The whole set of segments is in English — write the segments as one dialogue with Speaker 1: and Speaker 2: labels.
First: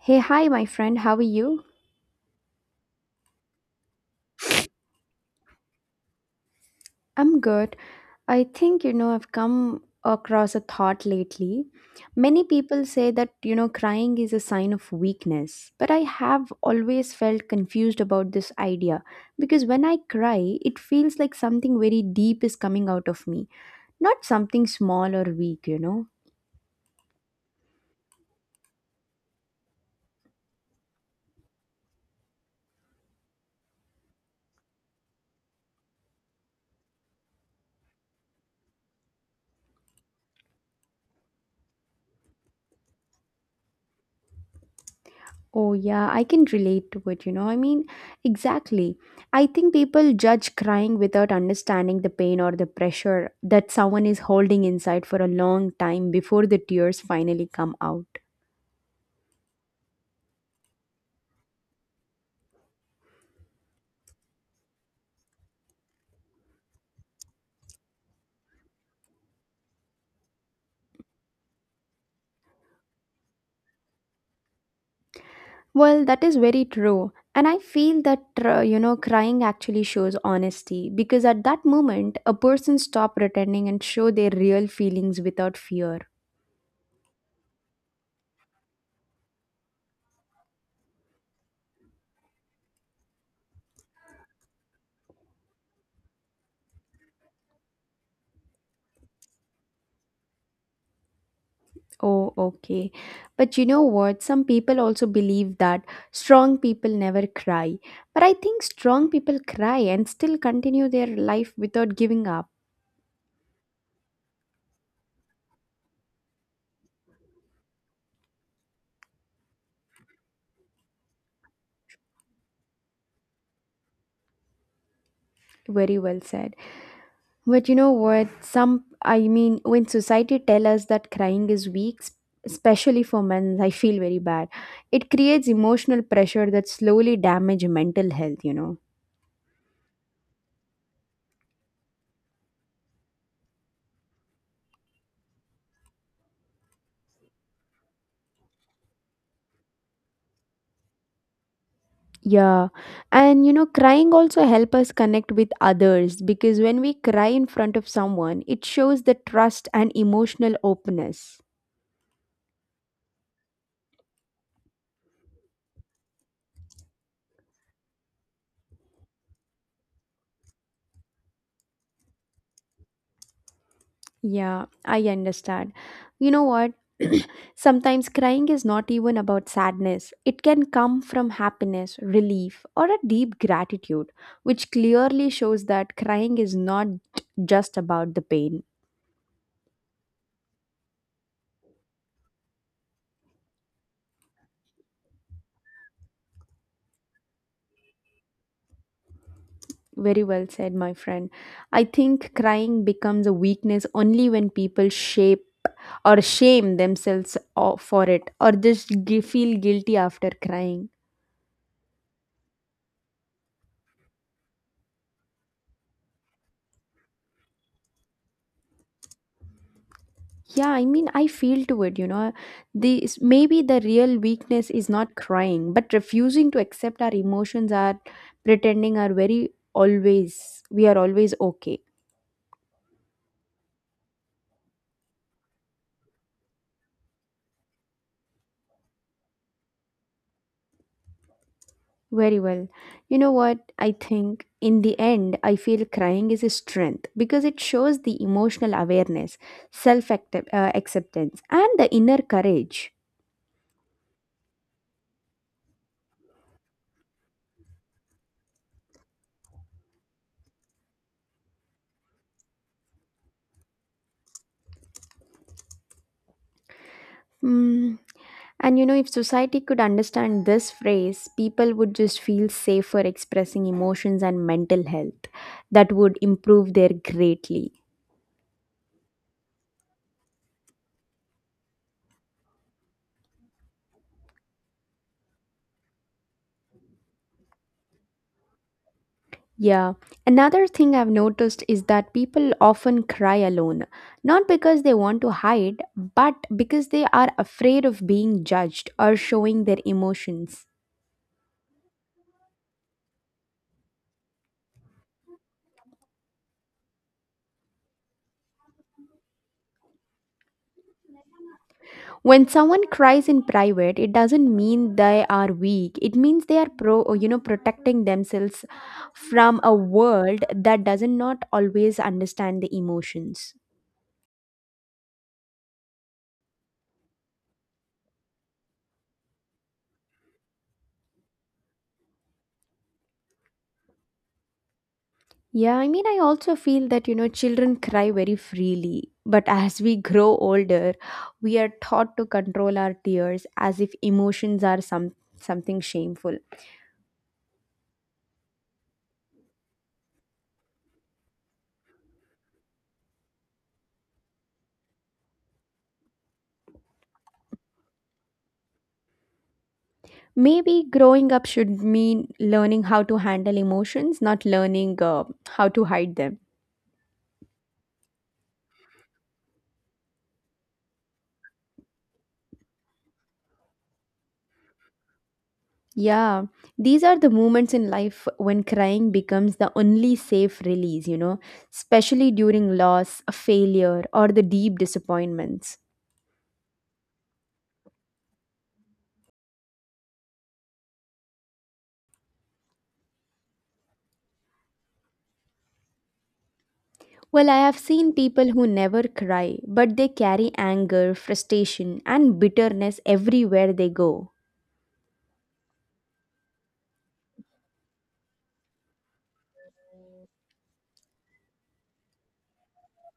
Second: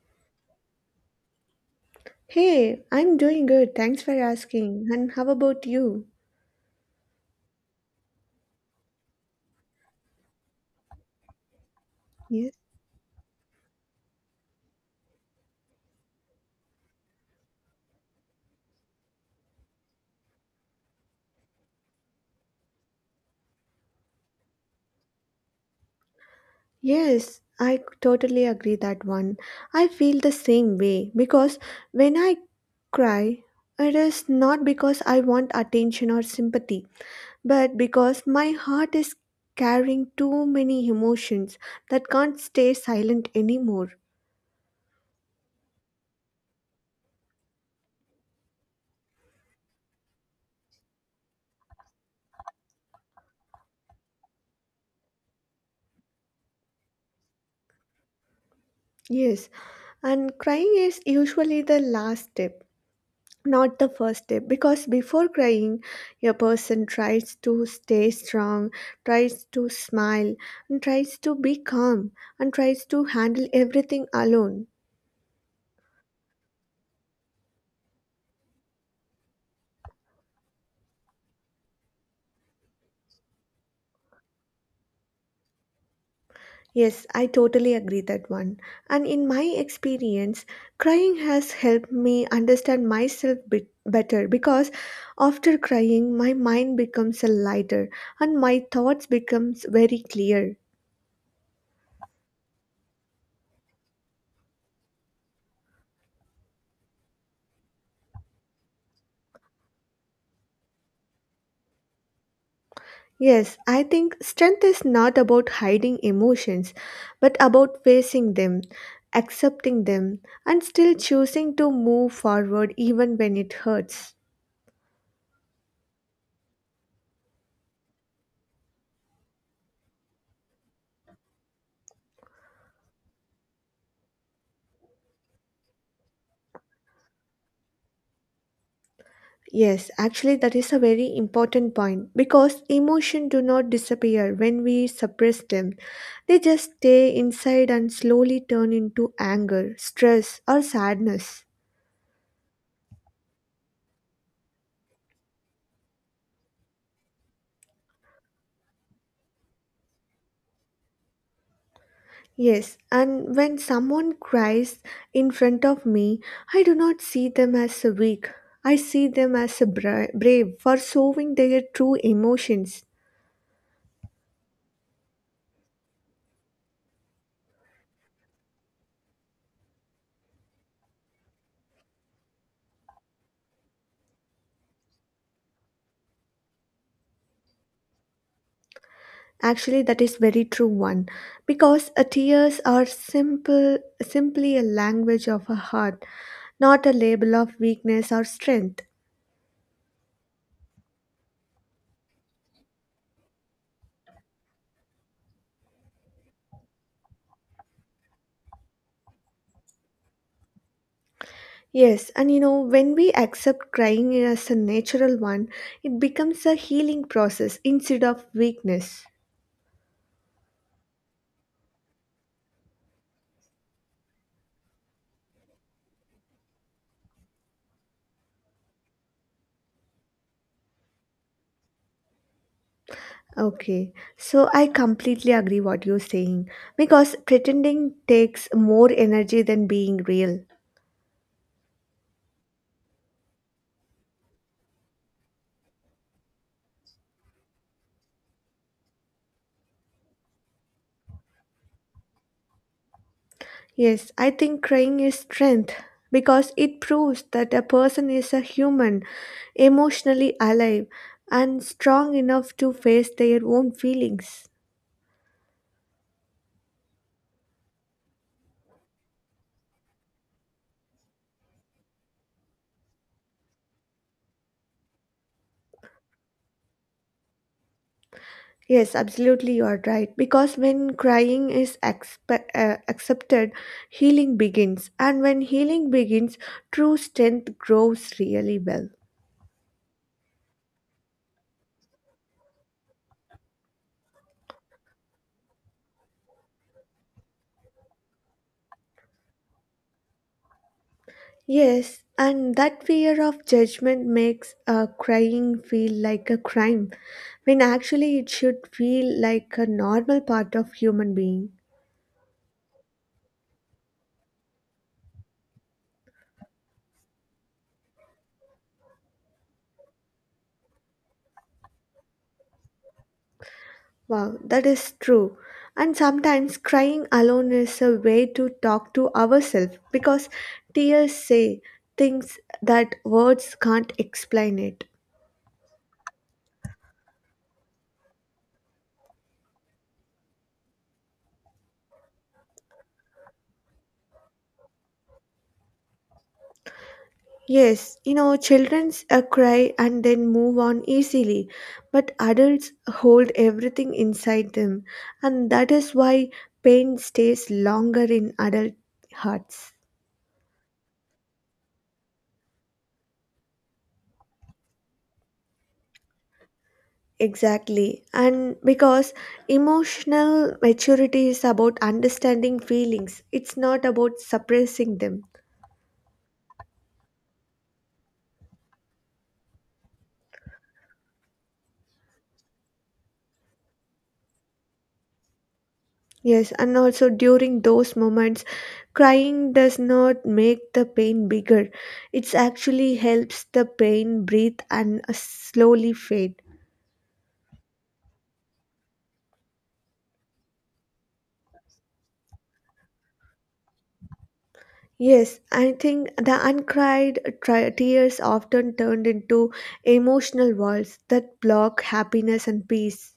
Speaker 1: Hey, hi, my friend. How are you?
Speaker 2: Hey, I'm doing good. Thanks for asking. And how about you?
Speaker 1: I'm good. I think, I've come across a thought lately. Many
Speaker 2: Yes.
Speaker 1: people say that, crying is a sign of weakness, but I have always felt confused about this idea because when I cry, it feels like something very deep is coming out of me, not something small or weak,
Speaker 2: Yes, totally agree that one. I feel the same way because when I cry, it is not because I want attention or sympathy, but because my heart is carrying too many emotions that can't stay silent anymore.
Speaker 1: Oh, yeah, I can relate to it. Exactly. I think people judge crying without understanding the pain or the pressure that someone is holding inside for a long time before the tears finally come out.
Speaker 2: Yes, and crying is usually the last step not the first step because before crying a person tries to stay strong tries to smile and tries to be calm and tries to handle everything alone
Speaker 1: Well, that is very true. And I feel that, crying actually shows honesty because at that moment, a person stop pretending and show their real feelings without fear.
Speaker 2: yes I totally agree that one and in my experience crying has helped me understand myself bit better because after crying my mind becomes a lighter and my thoughts becomes very clear.
Speaker 1: Oh, okay. But you know what? Some people also believe that strong people never cry. But I think strong people cry and still continue their life without giving up.
Speaker 2: Yes, I think strength is not about hiding emotions, but about facing them, accepting them, and still choosing to move forward even when it hurts.
Speaker 1: Very well said. But you know what? Some, when society tell us that crying is weak, especially for men, I feel very bad. It creates emotional pressure that slowly damage mental health.
Speaker 2: Yes, actually, that is a very important point because emotions do not disappear when we suppress them. They just stay inside and slowly turn into anger, stress, or sadness.
Speaker 1: Yeah, and crying also help us connect with others because when we cry in front of someone, it shows the trust and emotional openness.
Speaker 2: Yes, and when someone cries in front of me, I do not see them as a weak. I see them as a brave for showing their true emotions.
Speaker 1: Yeah, I understand. You know what? Sometimes crying is not even about sadness. It can come from happiness, relief, or a deep gratitude, which clearly shows that crying is not just about the pain.
Speaker 2: Actually, that is very true one, because tears are simply a language of a heart, not a label of weakness or strength.
Speaker 1: Very well said, my friend. I think crying becomes a weakness only when people shape or shame themselves for it or just feel guilty after crying.
Speaker 2: Yes, and you know, when we accept crying as a natural one, it becomes a healing process instead of weakness.
Speaker 1: Yeah, I feel to it. This maybe the real weakness is not crying, but refusing to accept our emotions are pretending are very always we are always okay.
Speaker 2: Okay, so I completely agree what you're saying because pretending takes more energy than being real.
Speaker 1: Very well. You know what? I think in the end, I feel crying is a strength because it shows the emotional awareness, self acceptance, and the inner courage.
Speaker 2: Yes, I think crying is strength because it proves that a person is a human, emotionally alive, and strong enough to face their own feelings.
Speaker 1: Hmm. And you know, if society could understand this phrase, people would just feel safer expressing emotions and mental health. That would improve their greatly.
Speaker 2: Yes, absolutely, you are right. Because when crying is accepted, healing begins, and when healing begins, true strength grows really well.
Speaker 1: Yeah. Another thing I've noticed is that people often cry alone, not because they want to hide, but because they are afraid of being judged or showing their emotions.
Speaker 2: Yes, and that fear of judgment makes crying feel like a crime when actually it should feel like a normal part of human being.
Speaker 1: When someone cries in private, it doesn't mean they are weak. It means they are pro, protecting themselves from a world that does not always understand the emotions.
Speaker 2: Wow, that is true. And sometimes crying alone is a way to talk to ourselves because tears say things that words can't explain it.
Speaker 1: Yeah, I also feel that, children cry very freely. But as we grow older, we are taught to control our tears as if emotions are some, something shameful.
Speaker 2: Yes, you know, childrens cry and then move on easily, but adults hold everything inside them, and that is why pain stays longer in adult hearts.
Speaker 1: Maybe growing up should mean learning how to handle emotions, not learning how to hide them.
Speaker 2: Exactly, and because emotional maturity is about understanding feelings, it's not about suppressing them.
Speaker 1: Yeah, these are the moments in life when crying becomes the only safe release, especially during loss, failure, or the deep disappointments.
Speaker 2: Yes, and also during those moments, crying does not make the pain bigger. It actually helps the pain breathe and slowly fade.
Speaker 1: Well, I have seen people who never cry, but they carry anger, frustration, and bitterness everywhere they go.
Speaker 2: Yes, I think the uncried tears often turned into emotional walls that block happiness and peace.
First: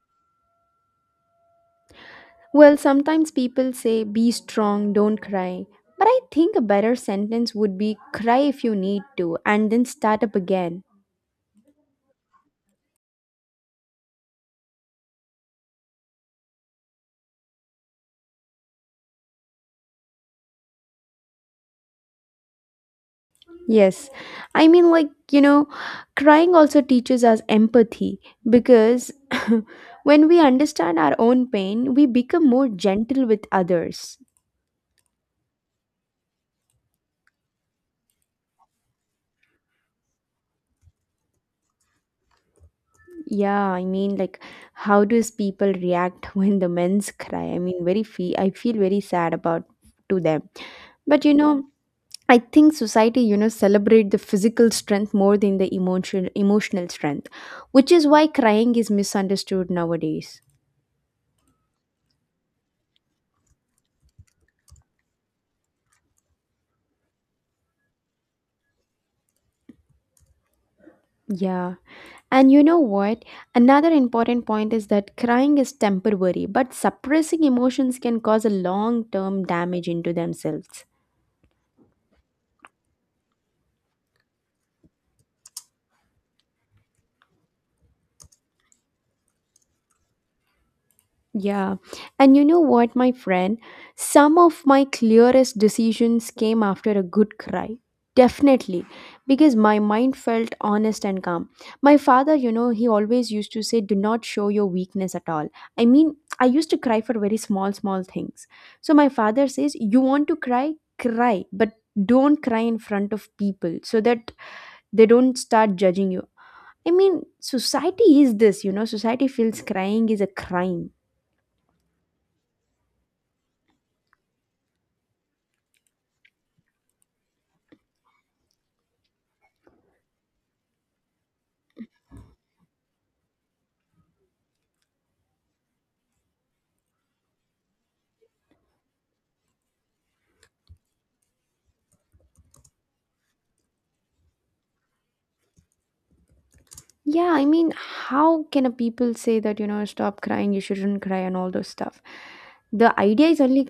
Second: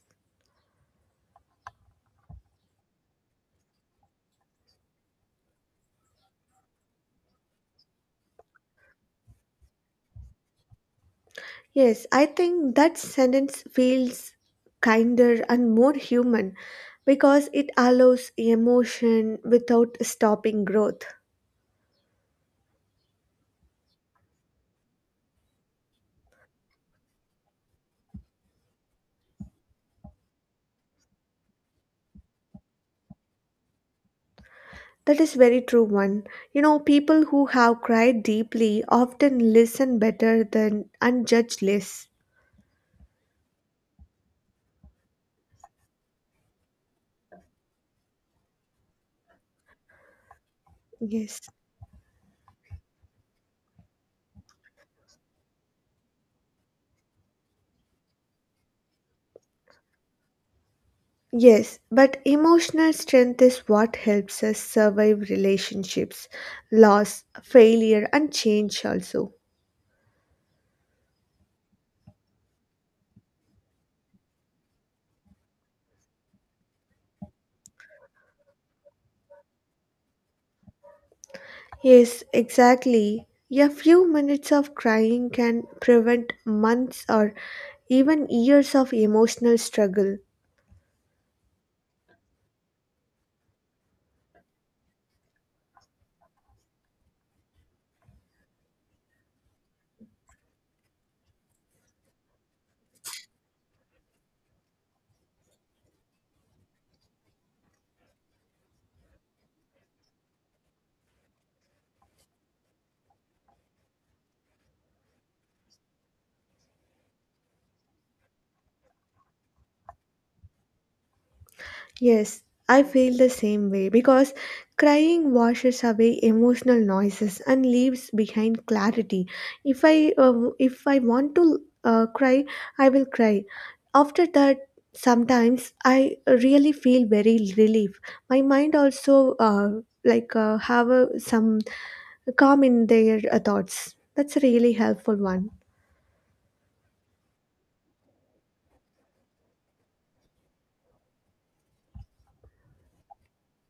Speaker 1: Well, sometimes people say, be strong, don't cry. But I think a better sentence would be, cry if you need to, and then start up again.
Speaker 2: Yes, I think that sentence feels kinder and more human because it allows emotion without stopping growth.
Speaker 1: Yes, I mean, like, you know, crying also teaches us empathy because when we understand our own pain, we become more gentle with others.
Speaker 2: That is very true one. You know, people who have cried deeply often listen better than unjudged less.
Speaker 1: Yeah, how does people react when the men's cry? Very I feel very sad about to them. But you
Speaker 2: Yes.
Speaker 1: know, I think society, celebrate the physical strength more than the emotional strength, which is why crying is misunderstood nowadays.
Speaker 2: Yes, but emotional strength is what helps us survive relationships, loss, failure, and change also.
Speaker 1: Yeah. And you know what? Another important point is that crying is temporary, but suppressing emotions can cause a long-term damage into themselves.
Speaker 2: Yes, exactly. A few minutes of crying can prevent months or even years of emotional struggle.
Speaker 1: Yeah. And you know what, my friend? Some of my clearest decisions came after a good cry. Definitely. Because my mind felt honest and calm. My father, he always used to say, do not show your weakness at all. I mean, I used to cry for very small, small things. So my father says, you want to cry? Cry. But don't cry in front of people so that they don't start judging you. I mean, society is this, society feels crying is a crime.
Speaker 2: Yes, I feel the same way because crying washes away emotional noises and leaves behind clarity. If I uh, if I want to cry, I will cry. After that, sometimes I really feel very relief. My mind also like have a, some calm in their thoughts. That's a really helpful one.
Speaker 1: Yeah, how can a people say that, stop crying, you shouldn't cry and all those stuff? The idea is only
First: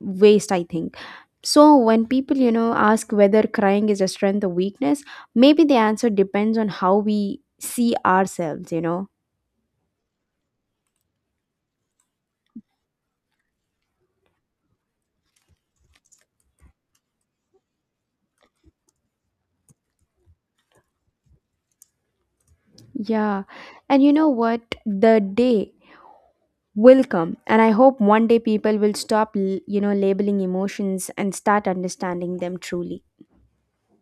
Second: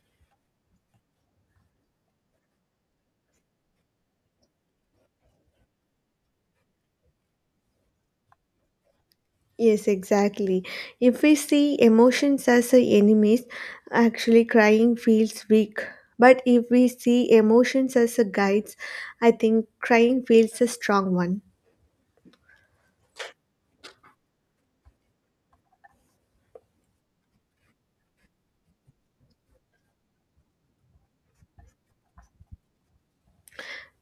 Speaker 1: waste, I think. So when people, ask whether crying is a strength or weakness, maybe the answer depends on how we see ourselves,
Speaker 2: Yes, exactly. If we see emotions as a enemies, actually crying feels weak. But if we see emotions as a guides, I think crying feels a strong one.
Speaker 1: Yeah. And you know what? The day will come, and I hope one day people will stop you know, labeling emotions and start understanding them truly.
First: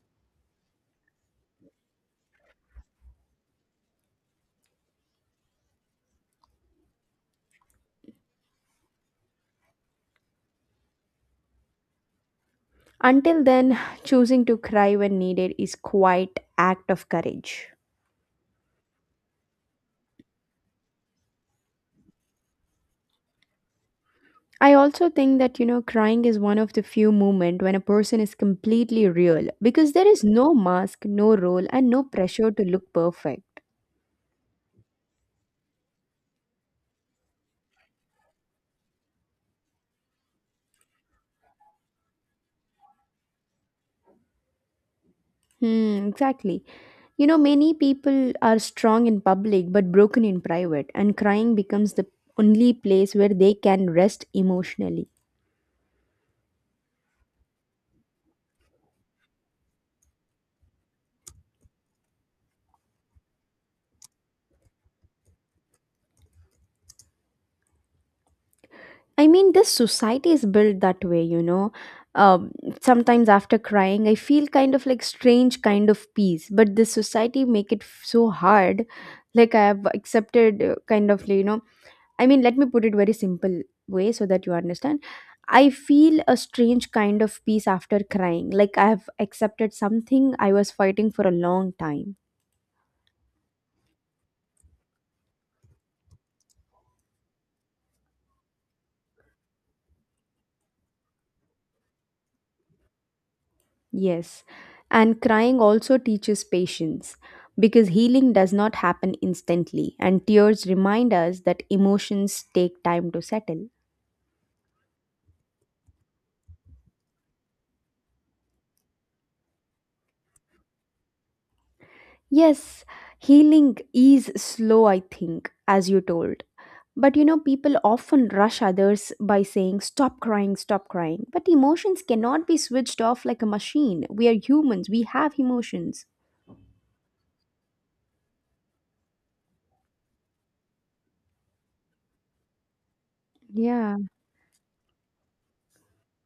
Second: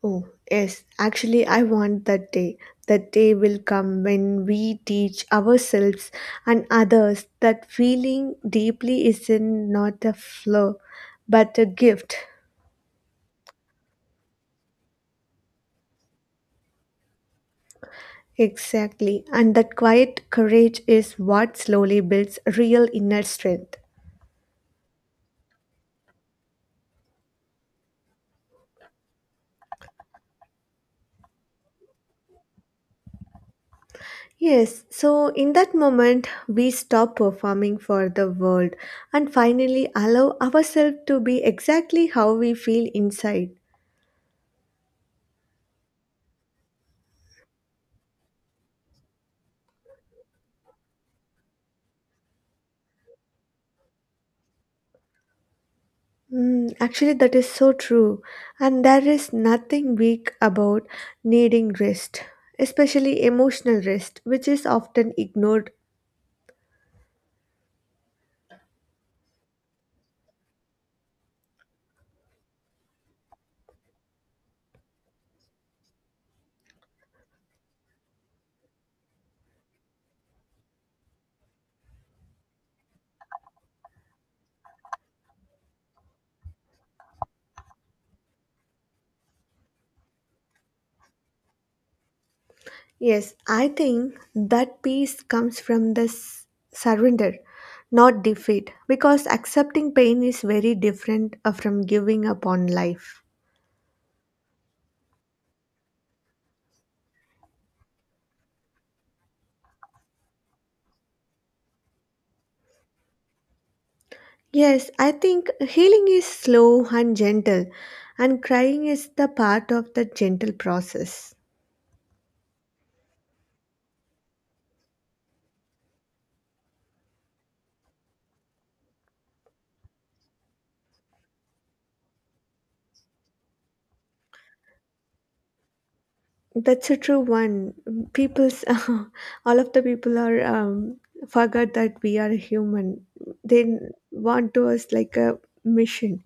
Speaker 2: Oh, yes, actually, I want that day. That day will come when we teach ourselves and others that feeling deeply is not a flaw, but a gift.
Speaker 1: Until then, choosing to cry when needed is quite act of courage.
Speaker 2: Exactly. And that quiet courage is what slowly builds real inner strength.
Speaker 1: I also think that you know crying is one of the few moments when a person is completely real because there is no mask, no role, and no pressure to look perfect.
Speaker 2: Yes, so in that moment, we stop performing for the world and finally allow ourselves to be exactly how we feel inside.
Speaker 1: Hmm, exactly. You know many people are strong in public but broken in private, and crying becomes the only place where they can rest emotionally.
Speaker 2: Mm, actually, that is so true. And there is nothing weak about needing rest, especially emotional rest, which is often ignored.
Speaker 1: I mean, this society is built that way, Um, Sometimes after crying, I feel kind of like strange kind of peace, but this society make it so hard. Like I have accepted kind of, I mean, let me put it very simple way so that you understand. I feel a strange kind of peace after crying. Like I have accepted something I was fighting for a long time.
Speaker 2: Yes, I think that peace comes from the surrender, not defeat, because accepting pain is very different from giving up on life.
Speaker 1: Yes, and crying also teaches patience because healing does not happen instantly, and tears remind us that emotions take time to settle.
Speaker 2: Yes, I think healing is slow and gentle, and crying is the part of the gentle process.
Speaker 1: Yes, healing is slow, I think, as you told. But you know, people often rush others by saying, stop crying, stop crying. But emotions cannot be switched off like a machine. We are humans, we have emotions.
Speaker 2: That's a true one. People's all of the people are forgot that we are human. They
Speaker 1: Yeah.
Speaker 2: want to us like a mission.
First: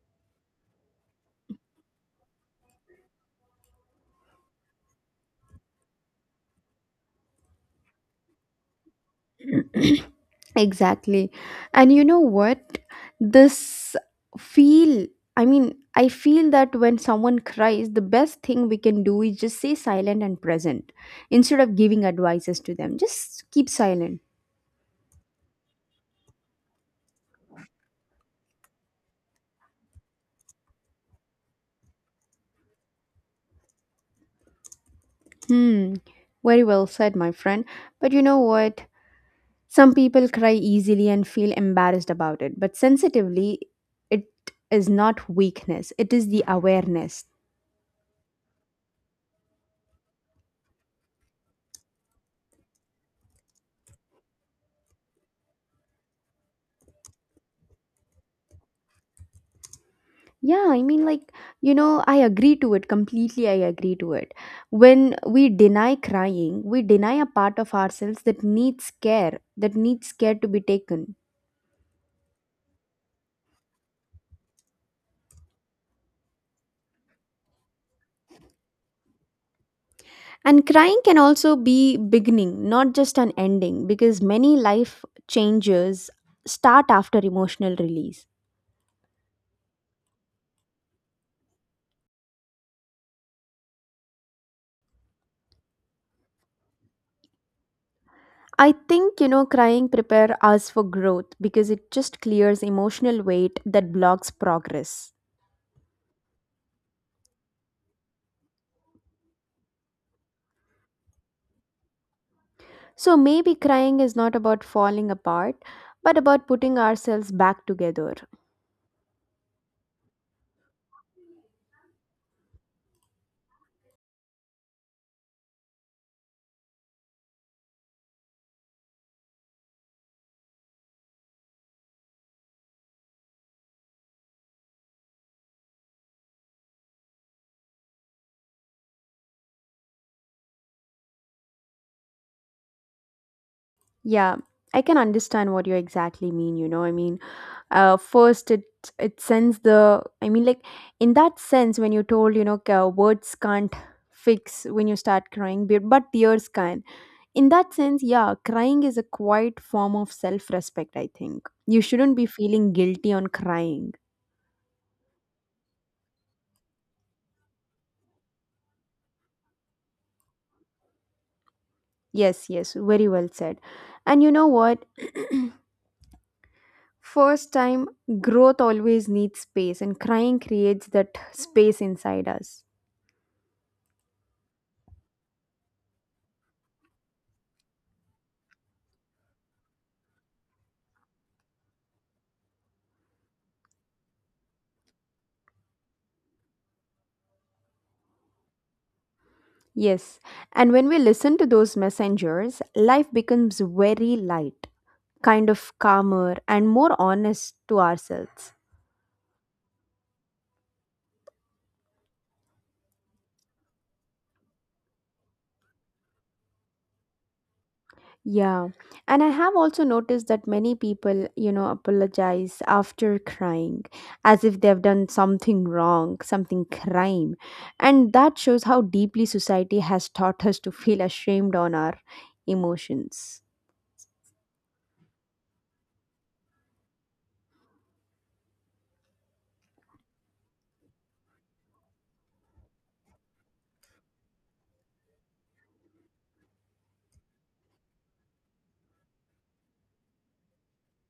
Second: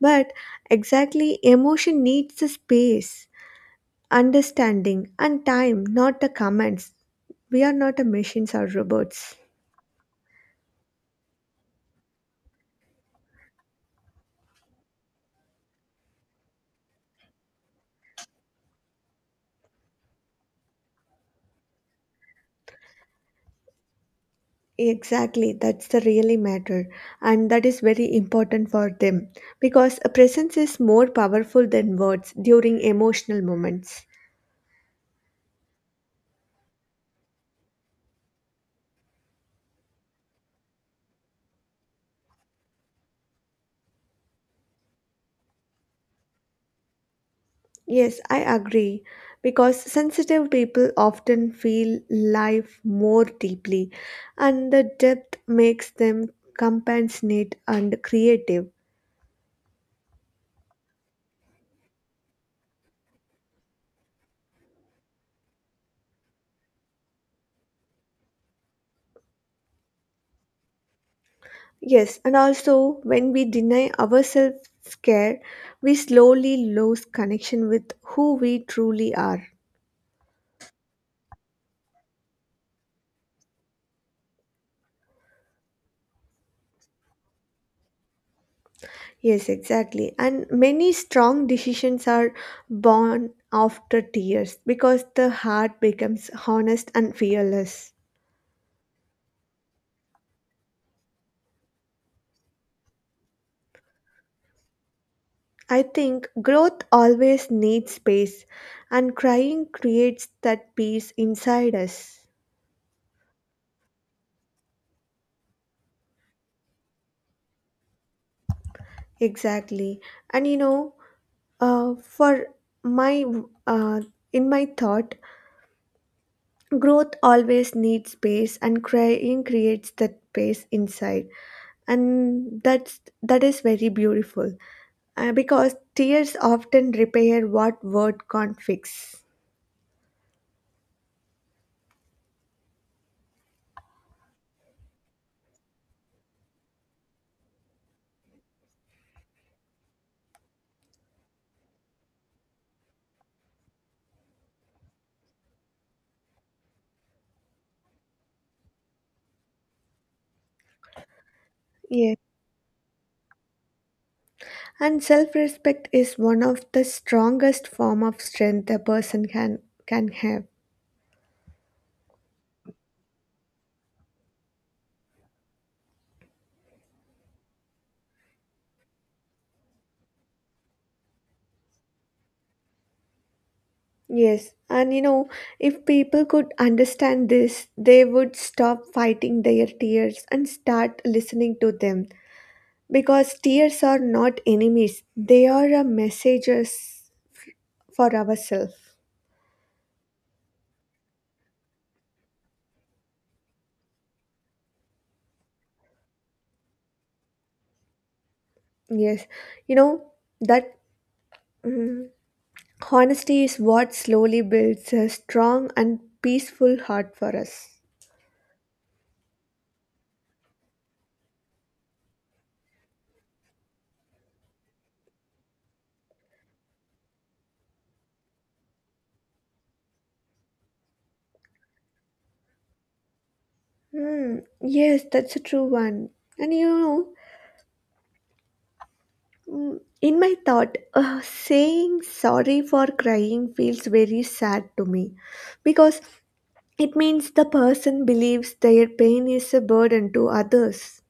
Speaker 2: But exactly, emotion needs the space, understanding, and time, not the commands. We are not a machines or robots.
Speaker 1: Exactly. And you know what? This feel, i mean I feel that when someone cries, the best thing we can do is just say silent and present. Instead of giving advices to them, just keep silent.
Speaker 2: Exactly, that's the really matter, and that is very important for them because a presence is more powerful than words during emotional moments.
Speaker 1: Hmm. Very well said, my friend. But you know what? Some people cry easily and feel embarrassed about it, but sensitively, it is not weakness, it is the awareness.
Speaker 2: Yes, I agree because sensitive people often feel life more deeply, and the depth makes them compassionate and creative.
Speaker 1: Yeah, I agree to it completely. I agree to it. When we deny crying, we deny a part of ourselves that needs care to be taken.
Speaker 2: Yes, and also when we deny ourselves care, we slowly lose connection with who we truly are.
Speaker 1: And crying can also be beginning, not just an ending, because many life changes start after emotional release.
Speaker 2: Yes, exactly. And many strong decisions are born after tears because the heart becomes honest and fearless.
Speaker 1: I think, crying prepare us for growth because it just clears emotional weight that blocks progress.
Speaker 2: I think growth always needs space, and crying creates that peace inside us.
Speaker 1: So maybe crying is not about falling apart, but about putting ourselves back together.
Speaker 2: Exactly. And you know, for my uh, in my thought, growth always needs space, and crying creates that space inside, and that is very beautiful because tears often repair what word can't fix.
Speaker 1: Yeah, I can understand what you exactly mean, first it sends the in that sense when you told, words can't fix when you start crying, but tears can. In that sense, yeah, crying is a quiet form of self-respect, I think. You
Speaker 2: Yeah,
Speaker 1: shouldn't be feeling guilty on crying.
Speaker 2: and self-respect is one of the strongest form of strength a person can have.
Speaker 1: Yes, yes, very well said. And you know what? First time, growth always needs space, and crying creates that space inside us.
Speaker 2: Yes, and you know, if people could understand this, they would stop fighting their tears and start listening to them. Because tears are not enemies, they are a messages for ourselves.
Speaker 1: Yes, and when we listen to those messengers, life becomes very light, kind of calmer, and more honest to ourselves.
Speaker 2: Yes, you know that mm, honesty is what slowly builds a strong and peaceful heart for us.
Speaker 1: Yeah. And I have also noticed that many people, apologize after crying as if they've done something wrong, something crime. And that shows how deeply society has taught us to feel ashamed on our emotions.
Speaker 2: Hmm. Yes, that's a true one. And you know, in my thought, saying sorry for crying feels very sad to me because it means the person believes their pain is a burden to others.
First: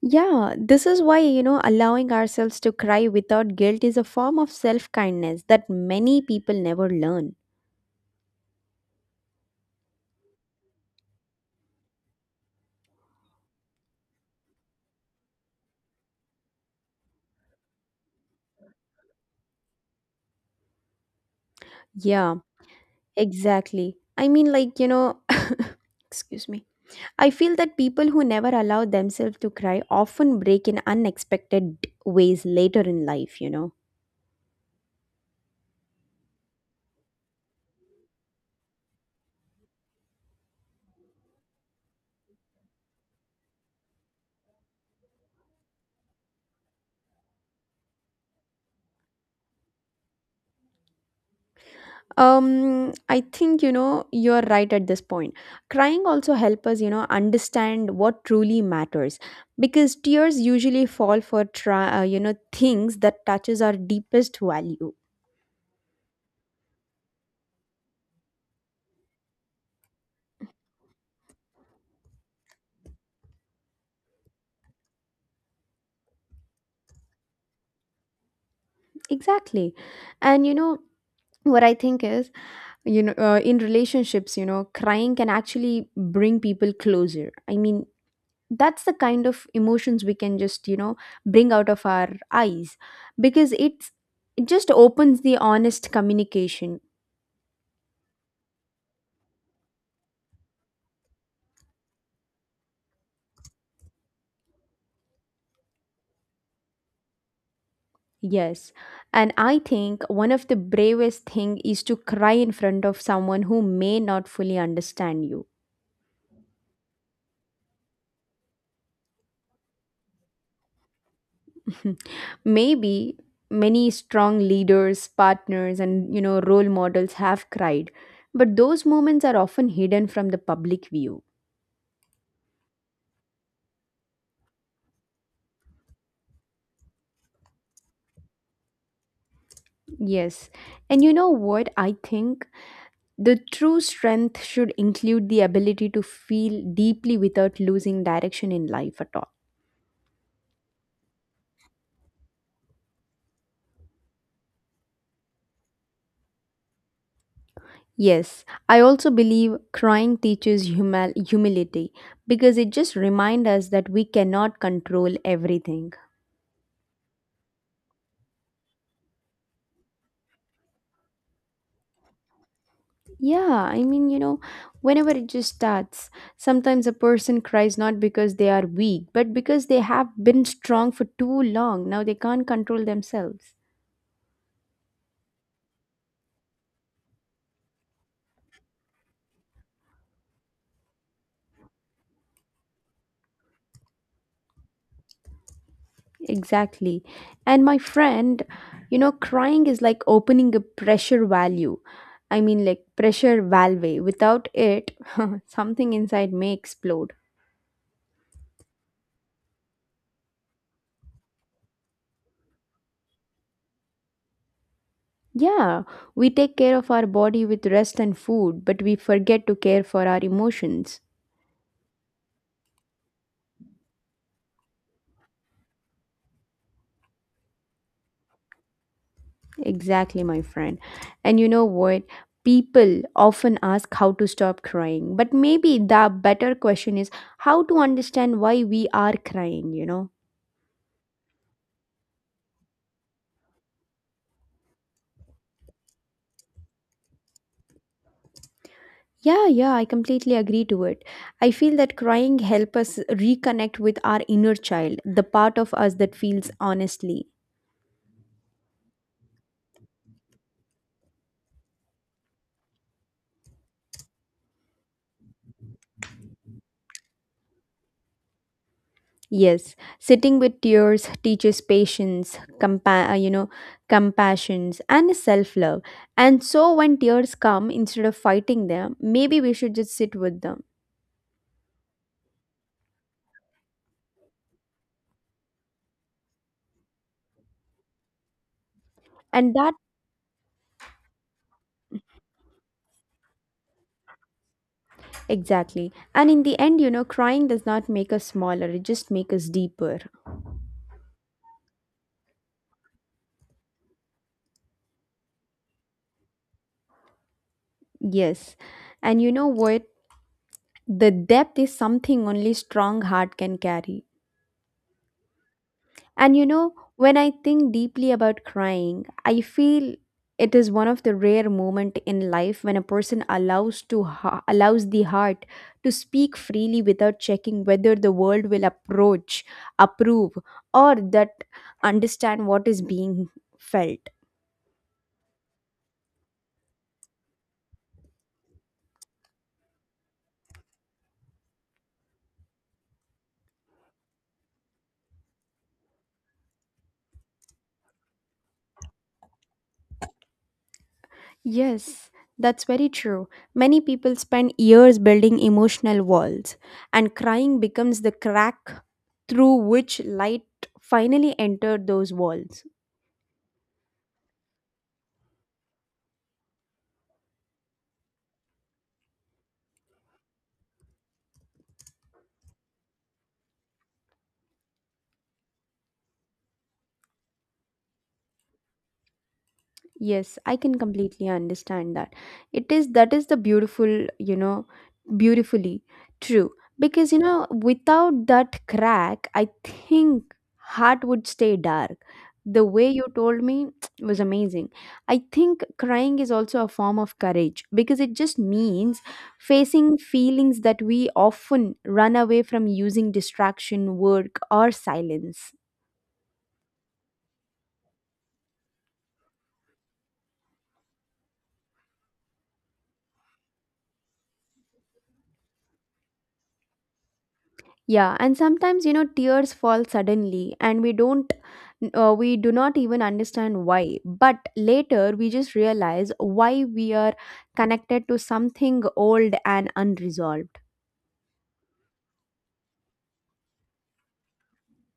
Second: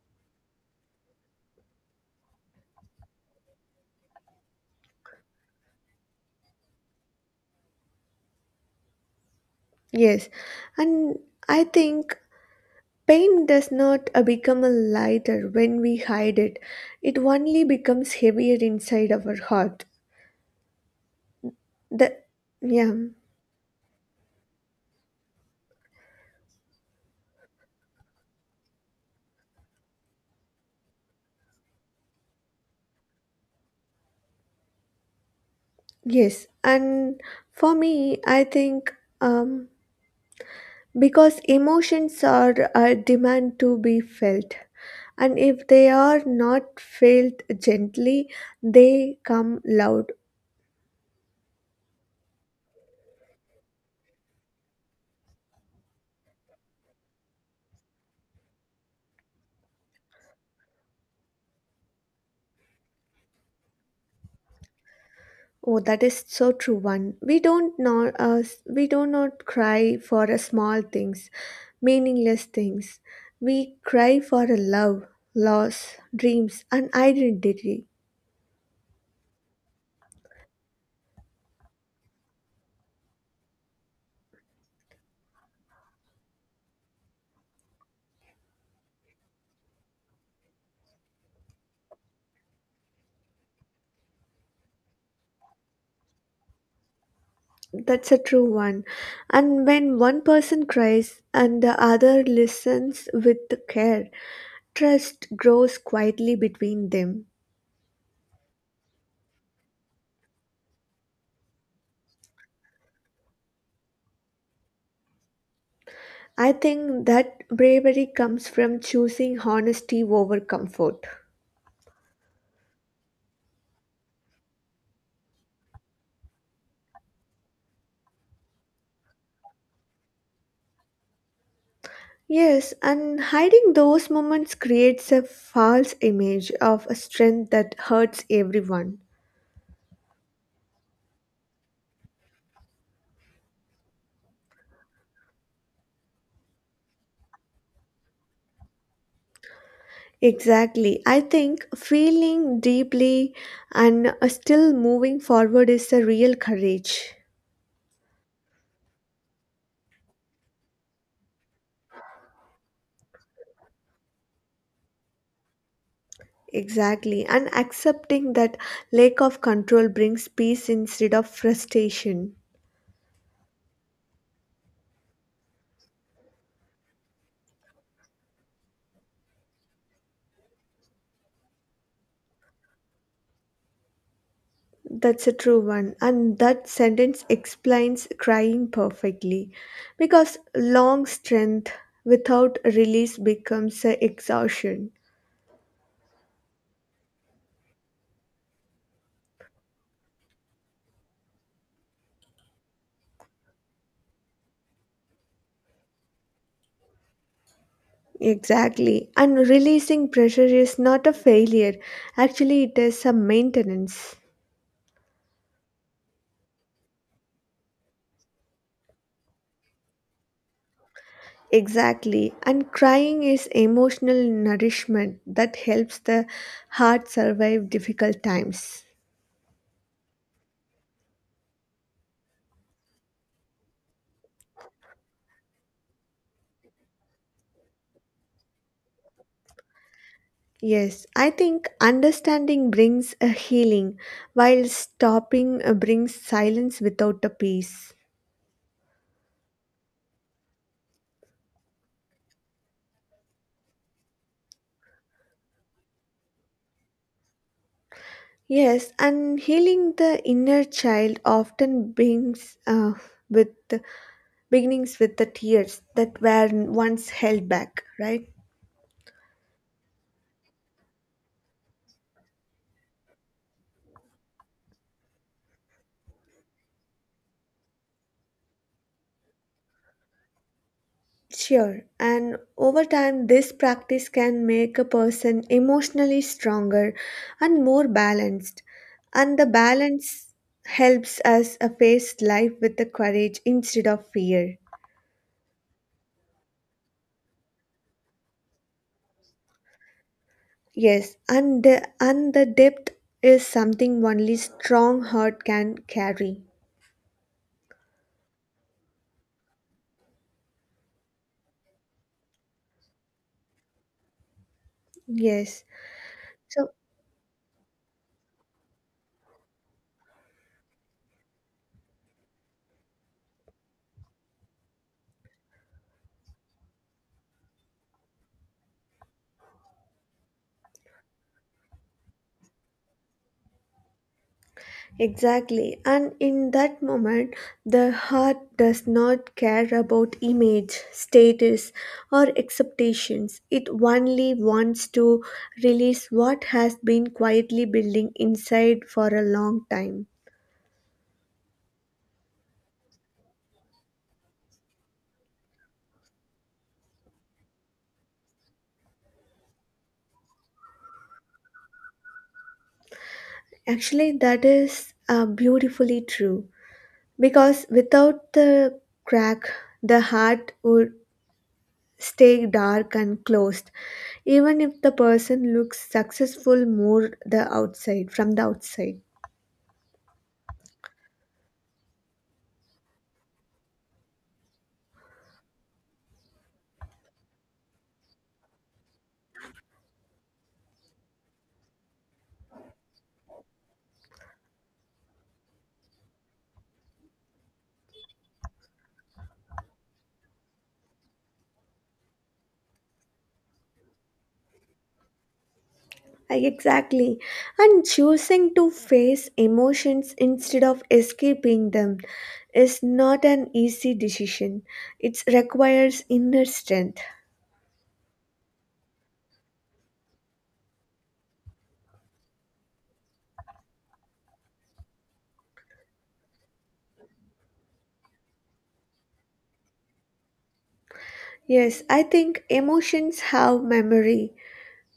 Speaker 1: Yeah, this is why, allowing ourselves to cry without guilt is a form of self kindness that many people never learn.
Speaker 2: Yes, and I think pain does not become a lighter when we hide it. It only becomes heavier inside our heart. The
Speaker 1: Yeah,
Speaker 2: yeah,
Speaker 1: exactly. Excuse me. I feel that people who never allow themselves to cry often break in unexpected ways later in life,
Speaker 2: yes, and for me, I think um, because emotions are a demand to be felt, and if they are not felt gently, they come loud.
Speaker 1: I think you know you're right at this point. Crying also helps us, understand what truly matters because tears usually fall for try, you know, things that touches our deepest value.
Speaker 2: Oh, that is so true. One, we don't know, we do not cry for a small things, meaningless things. We cry for a love, loss, dreams, and identity.
Speaker 1: Exactly, and you know what I think is, you know, in relationships, crying can actually bring people closer. I mean, that's the kind of emotions we can just bring out of our eyes because it just opens the honest communication.
Speaker 2: That's a true one. And when one person cries and the other listens with care, trust grows quietly between them.
Speaker 1: Yes, and I think one of the bravest thing is to cry in front of someone who may not fully understand you.
Speaker 2: I think that bravery comes from choosing honesty over comfort.
Speaker 1: Maybe many strong leaders, partners, and role models have cried, but those moments are often hidden from the public view.
Speaker 2: Yes, and hiding those moments creates a false image of a strength that hurts everyone.
Speaker 1: Yes, and you know what I think the true strength should include the ability to feel deeply without losing direction in life at all.
Speaker 2: Exactly. I think feeling deeply and still moving forward is a real courage.
Speaker 1: Yes, I also believe crying teaches humility because it just reminds us that we cannot control everything.
Speaker 2: Exactly. And accepting that lack of control brings peace instead of frustration.
Speaker 1: Yeah, whenever it just starts, sometimes a person cries not because they are weak, but because they have been strong for too long. Now they can't control themselves.
Speaker 2: That's a true one, and that sentence explains crying perfectly because long strength without release becomes a exhaustion.
Speaker 1: Exactly. And my friend, crying is like opening a pressure value. I mean, like pressure valve. Without it, something inside may explode.
Speaker 2: Exactly, and releasing pressure is not a failure, actually, it is a maintenance.
Speaker 1: Yeah, we take care of our body with rest and food, but we forget to care for our emotions.
Speaker 2: Exactly, and crying is emotional nourishment that helps the heart survive difficult times.
Speaker 1: Exactly, my friend. And you know what? People often ask how to stop crying, but maybe the better question is how to understand why we are crying.
Speaker 2: Yes, I think understanding brings a healing, while stopping brings silence without a peace.
Speaker 1: Yeah, yeah, I completely agree to it. I feel that crying help us reconnect with our inner child, the part of us that feels honestly.
Speaker 2: Yes, and healing the inner child often brings with beginnings with the tears that were once held back, right?
Speaker 1: Yes, sitting with tears teaches patience, compassions and self-love. And so when tears come instead of fighting them, maybe we should just sit with them.
Speaker 2: Sure, and over time, this practice can make a person emotionally stronger and more balanced. And the
Speaker 1: And that
Speaker 2: balance helps us face life with the courage instead of fear.
Speaker 1: Exactly. And in the end, crying does not make us smaller, it just makes us deeper.
Speaker 2: Yes, and the depth is something only strong heart can carry.
Speaker 1: Yes. And you know what? The depth is something only strong heart can carry.
Speaker 2: Yes.
Speaker 1: And you know,
Speaker 2: So
Speaker 1: when I think deeply about crying, I feel it is one of the rare moment in life when a person allows the heart to speak freely without checking whether the world will approve or that understand what is being felt.
Speaker 2: exactly. And in that moment, the heart does not care about image, status, or expectations. It only wants to release what has been quietly building inside for a long time.
Speaker 1: Yes, that's very true. Many people spend years building emotional walls, and crying becomes the crack through which light finally entered those walls.
Speaker 2: Actually, that is beautifully true. Because without the crack, the heart would stay dark and closed, even if the person looks successful more the outside from the outside.
Speaker 1: Yes, I can completely understand that. It is that is the beautiful, beautifully true. Because, without that crack, I think heart would stay dark. The way you told me was amazing. I think crying is also a form of courage because it just means facing feelings that we often run away from using distraction, work, or silence.
Speaker 2: Exactly. And choosing to face emotions instead of escaping them is not an easy decision. It requires inner strength.
Speaker 1: Yeah, and sometimes tears fall suddenly and we do not even understand why. But later we just realize why we are connected to something old and unresolved.
Speaker 2: Yes, I think emotions have memory,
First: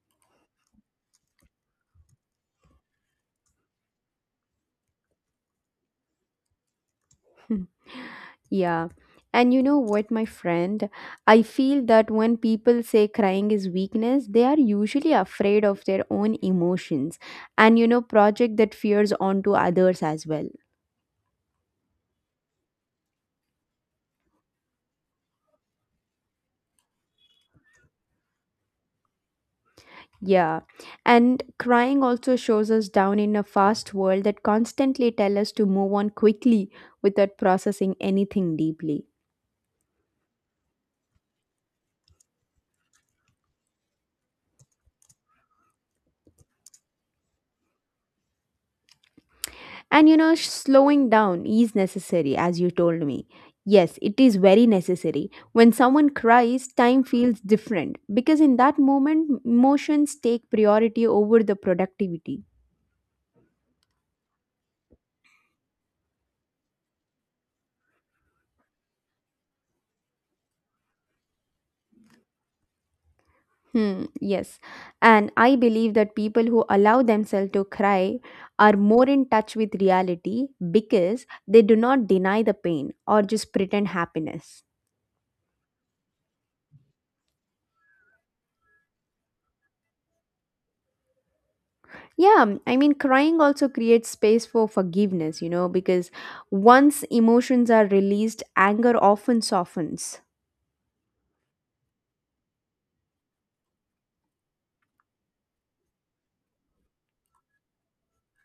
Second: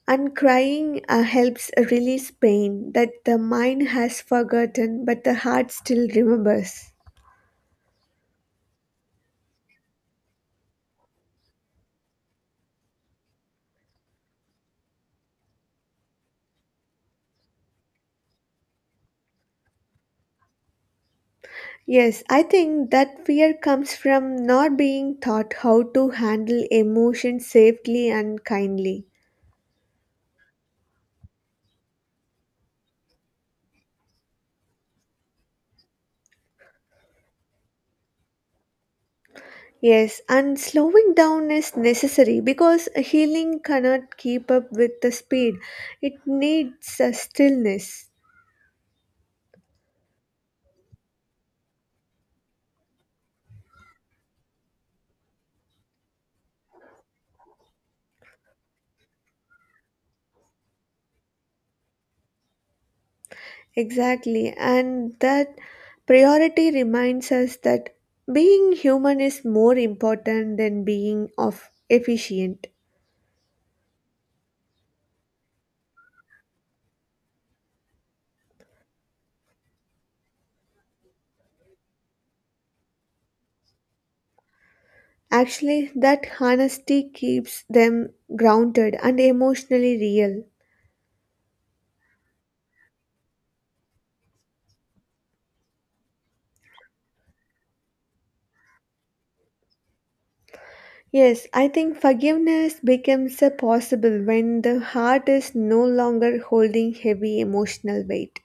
Speaker 2: and crying helps release pain that the mind has forgotten but the heart still remembers.
Speaker 1: Yeah. And you know what, my friend, I feel that when people say crying is weakness, they are usually afraid of their own emotions, and project that fears onto others as well.
Speaker 2: Yes, I think that fear comes from not being taught how to handle emotions safely and kindly.
Speaker 1: Yeah, and crying also shows us down in a fast world that constantly tell us to move on quickly without processing anything deeply.
Speaker 2: Yes, and slowing down is necessary because healing cannot keep up with the speed. It needs a stillness.
Speaker 1: And you know, slowing down is necessary, as you told me. Yes, it is very necessary. When someone cries, time feels different because in that moment, emotions take priority over the productivity.
Speaker 2: Exactly, and that priority reminds us that being human is more important than being of efficient.
Speaker 1: Hmm, yes. And I believe that people who allow themselves to cry are more in touch with reality because they do not deny the pain or just pretend happiness.
Speaker 2: Actually, that honesty keeps them grounded and emotionally real.
Speaker 1: Yeah, I mean, crying also creates space for forgiveness, because once emotions are released, anger often softens.
Speaker 2: Yes, I think forgiveness becomes a possible when the heart is no longer holding heavy emotional weight.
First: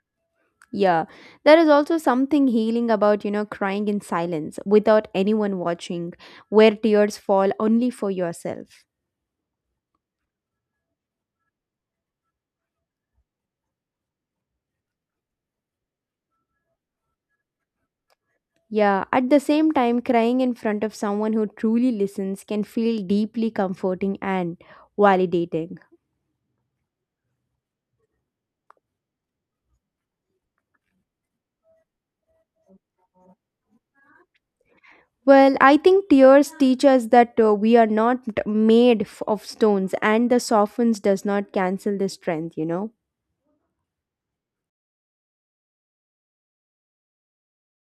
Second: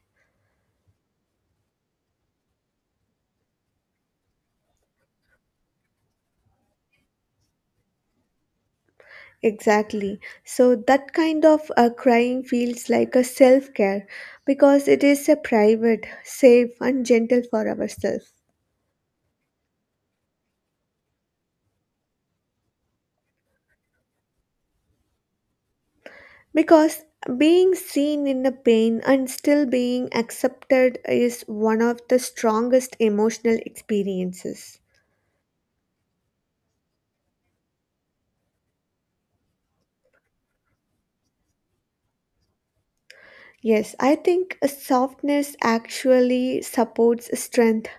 Speaker 1: Yeah, there is also something healing about, crying in silence without anyone watching, where tears fall only for yourself.
Speaker 2: Exactly. So that kind of crying feels like a self care because it is a private, safe, and gentle for ourselves.
Speaker 1: Yeah, at the same time, crying in front of someone who truly listens can feel deeply comforting and validating.
Speaker 2: Because being seen in the pain and still being accepted is one of the strongest emotional experiences.
Speaker 1: Well, I think tears teach us that we are not made of stones, and the softens does not cancel the strength.
Speaker 2: Yes, I think a softness actually supports strength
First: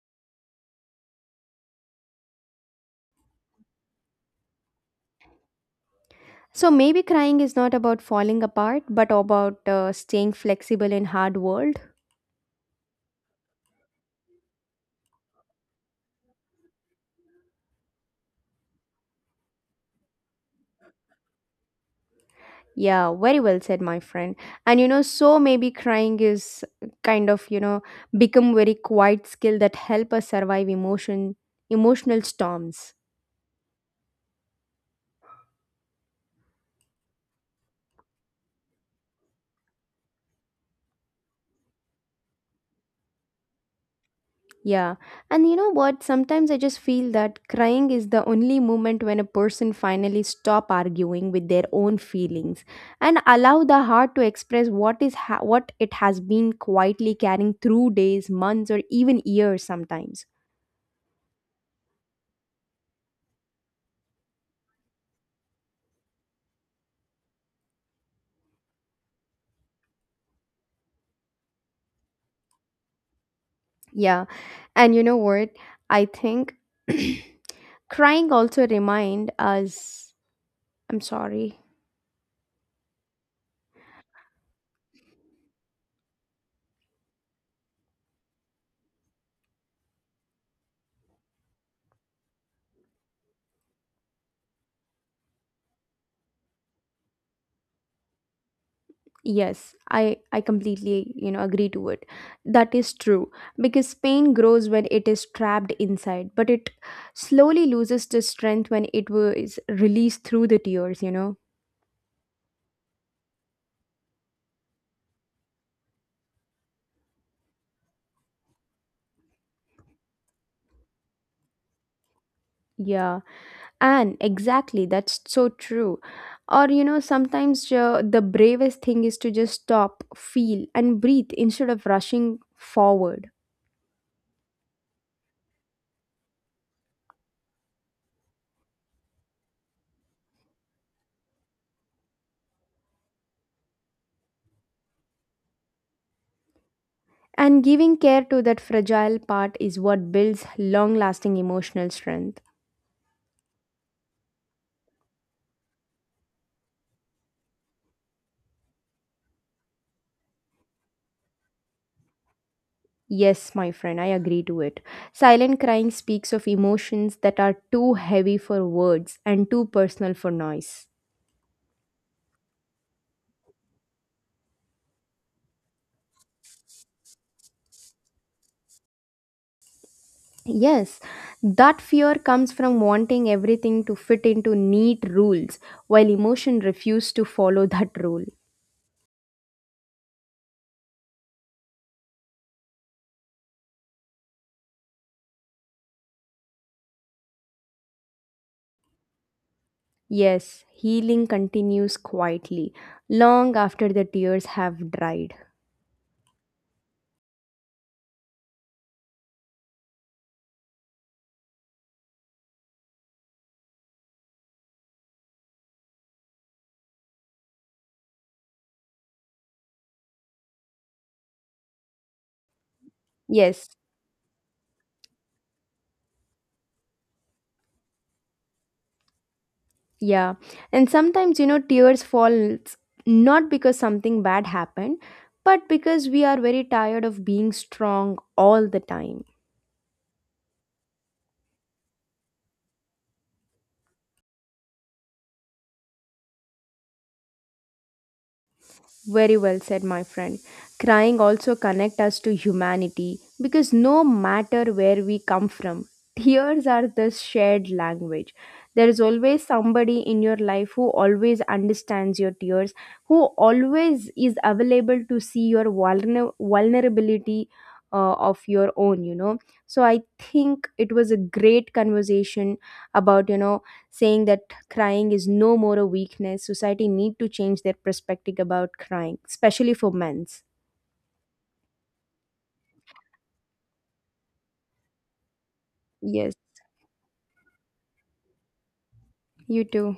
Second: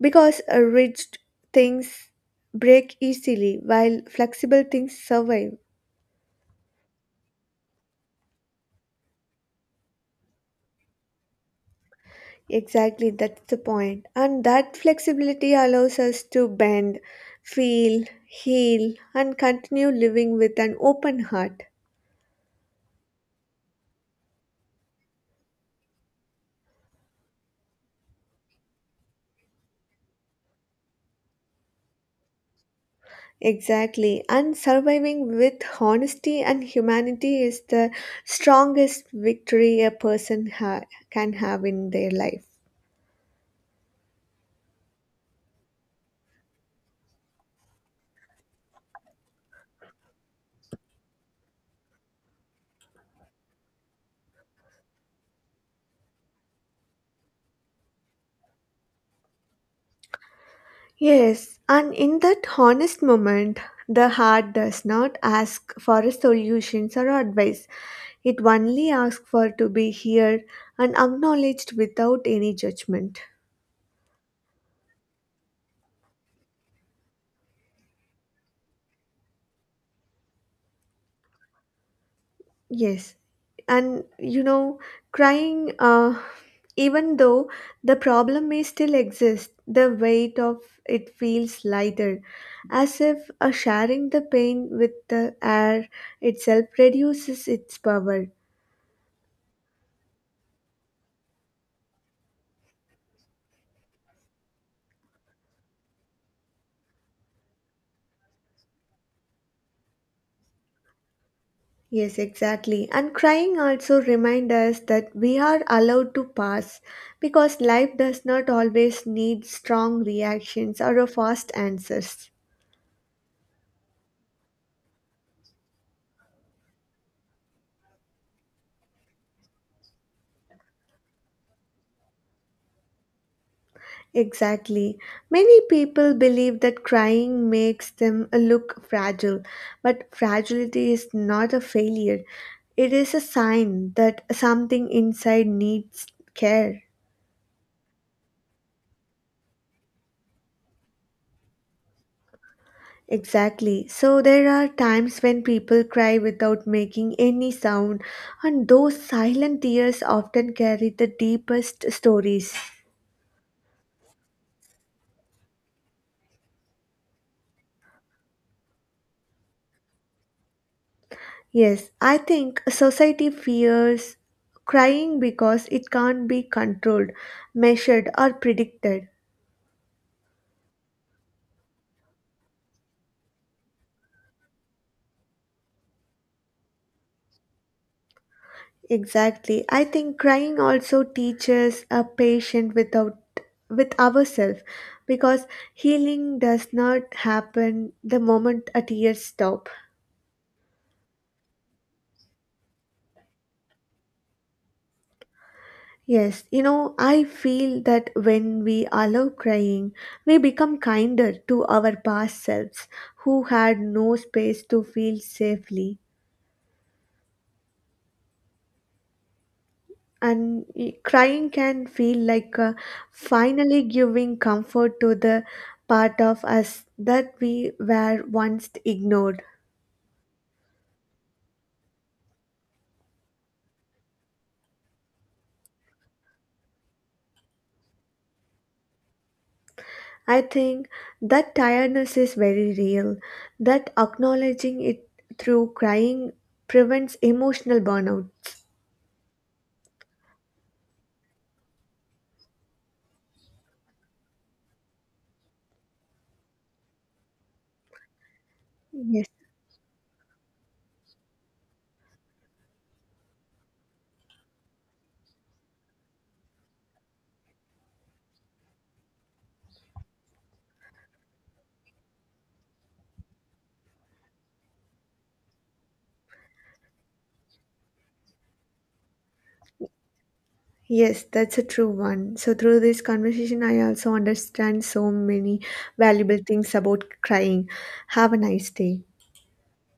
Speaker 2: because rigid things break easily while flexible things survive.
Speaker 1: So maybe crying is not about falling apart, but about staying flexible in hard world.
Speaker 2: Exactly, that's the point. And that flexibility allows us to bend, feel, heal, and continue living with an open heart.
Speaker 1: Yeah, very well said, my friend. And you know, so maybe crying is kind of, become very quiet skill that help us survive emotional storms.
Speaker 2: Exactly, and surviving with honesty and humanity is the strongest victory a person can have in their life.
Speaker 1: Yeah. And you know what? Sometimes I just feel that crying is the only moment when a person finally stop arguing with their own feelings and allow the heart to express what it has been quietly carrying through days, months, or even years sometimes.
Speaker 2: Yes, and in that honest moment, the heart does not ask for a solutions or advice. It only asks for to be heard and acknowledged without any judgment.
Speaker 1: Yeah. And you know what? I think crying also remind us. I'm sorry.
Speaker 2: Yes, and you know, crying, even though the problem may still exist, the weight of it feels lighter, as if sharing the pain with the air itself reduces its power.
Speaker 1: Yes, I completely, agree to it. That is true because pain grows when it is trapped inside, but it slowly loses the strength when it was released through the tears.
Speaker 2: Yes, exactly. And crying also reminds us that we are allowed to pass because life does not always need strong reactions or a fast answers.
Speaker 1: Yeah. And exactly, that's so true. Or, sometimes the bravest thing is to just stop, feel, and breathe instead of rushing forward.
Speaker 2: Exactly. Many people believe that crying makes them look fragile, but fragility is not a failure. It is a sign that something inside needs care.
Speaker 1: And giving care to that fragile part is what builds long lasting emotional strength.
Speaker 2: Exactly. So there are times when people cry without making any sound, and those silent tears often carry the deepest stories.
Speaker 1: Yes, my friend, I agree to it. Silent crying speaks of emotions that are too heavy for words and too personal for noise.
Speaker 2: Yes, I think society fears crying because it can't be controlled, measured, or predicted.
Speaker 1: Yes, that fear comes from wanting everything to fit into neat rules, while emotion refuses to follow that rule.
Speaker 2: Exactly. I think crying also teaches a patient without with ourselves because healing does not happen the moment a tear stop.
Speaker 1: Yes, healing continues quietly, long after the tears have dried.
Speaker 2: Yes, you know, I feel that when we allow crying, we become kinder to our past selves who had no space to feel safely. And crying can feel like
Speaker 1: Yes,
Speaker 2: finally giving comfort to the part of us that we were once ignored.
Speaker 1: yeah. And sometimes, tears fall not because something bad happened, but because we are very tired of being strong all the time.
Speaker 2: I think that tiredness is very real, that acknowledging it through crying prevents emotional burnout.
Speaker 1: Very well said, my friend. Crying also connect us to humanity because no matter where we come from, tears are the shared language. There is
Speaker 2: Yes.
Speaker 1: always somebody in your life who always understands your tears, who always is available to see your vulnerability of your own, you know. So I think it was a great conversation about, saying that crying is no more a weakness. Society need to change their perspective about crying, especially for men's.
Speaker 2: Yes, that's a true one. So, through this conversation, I also understand so many
Speaker 1: Yes,
Speaker 2: valuable things about crying. Have a nice day.
Speaker 1: you too.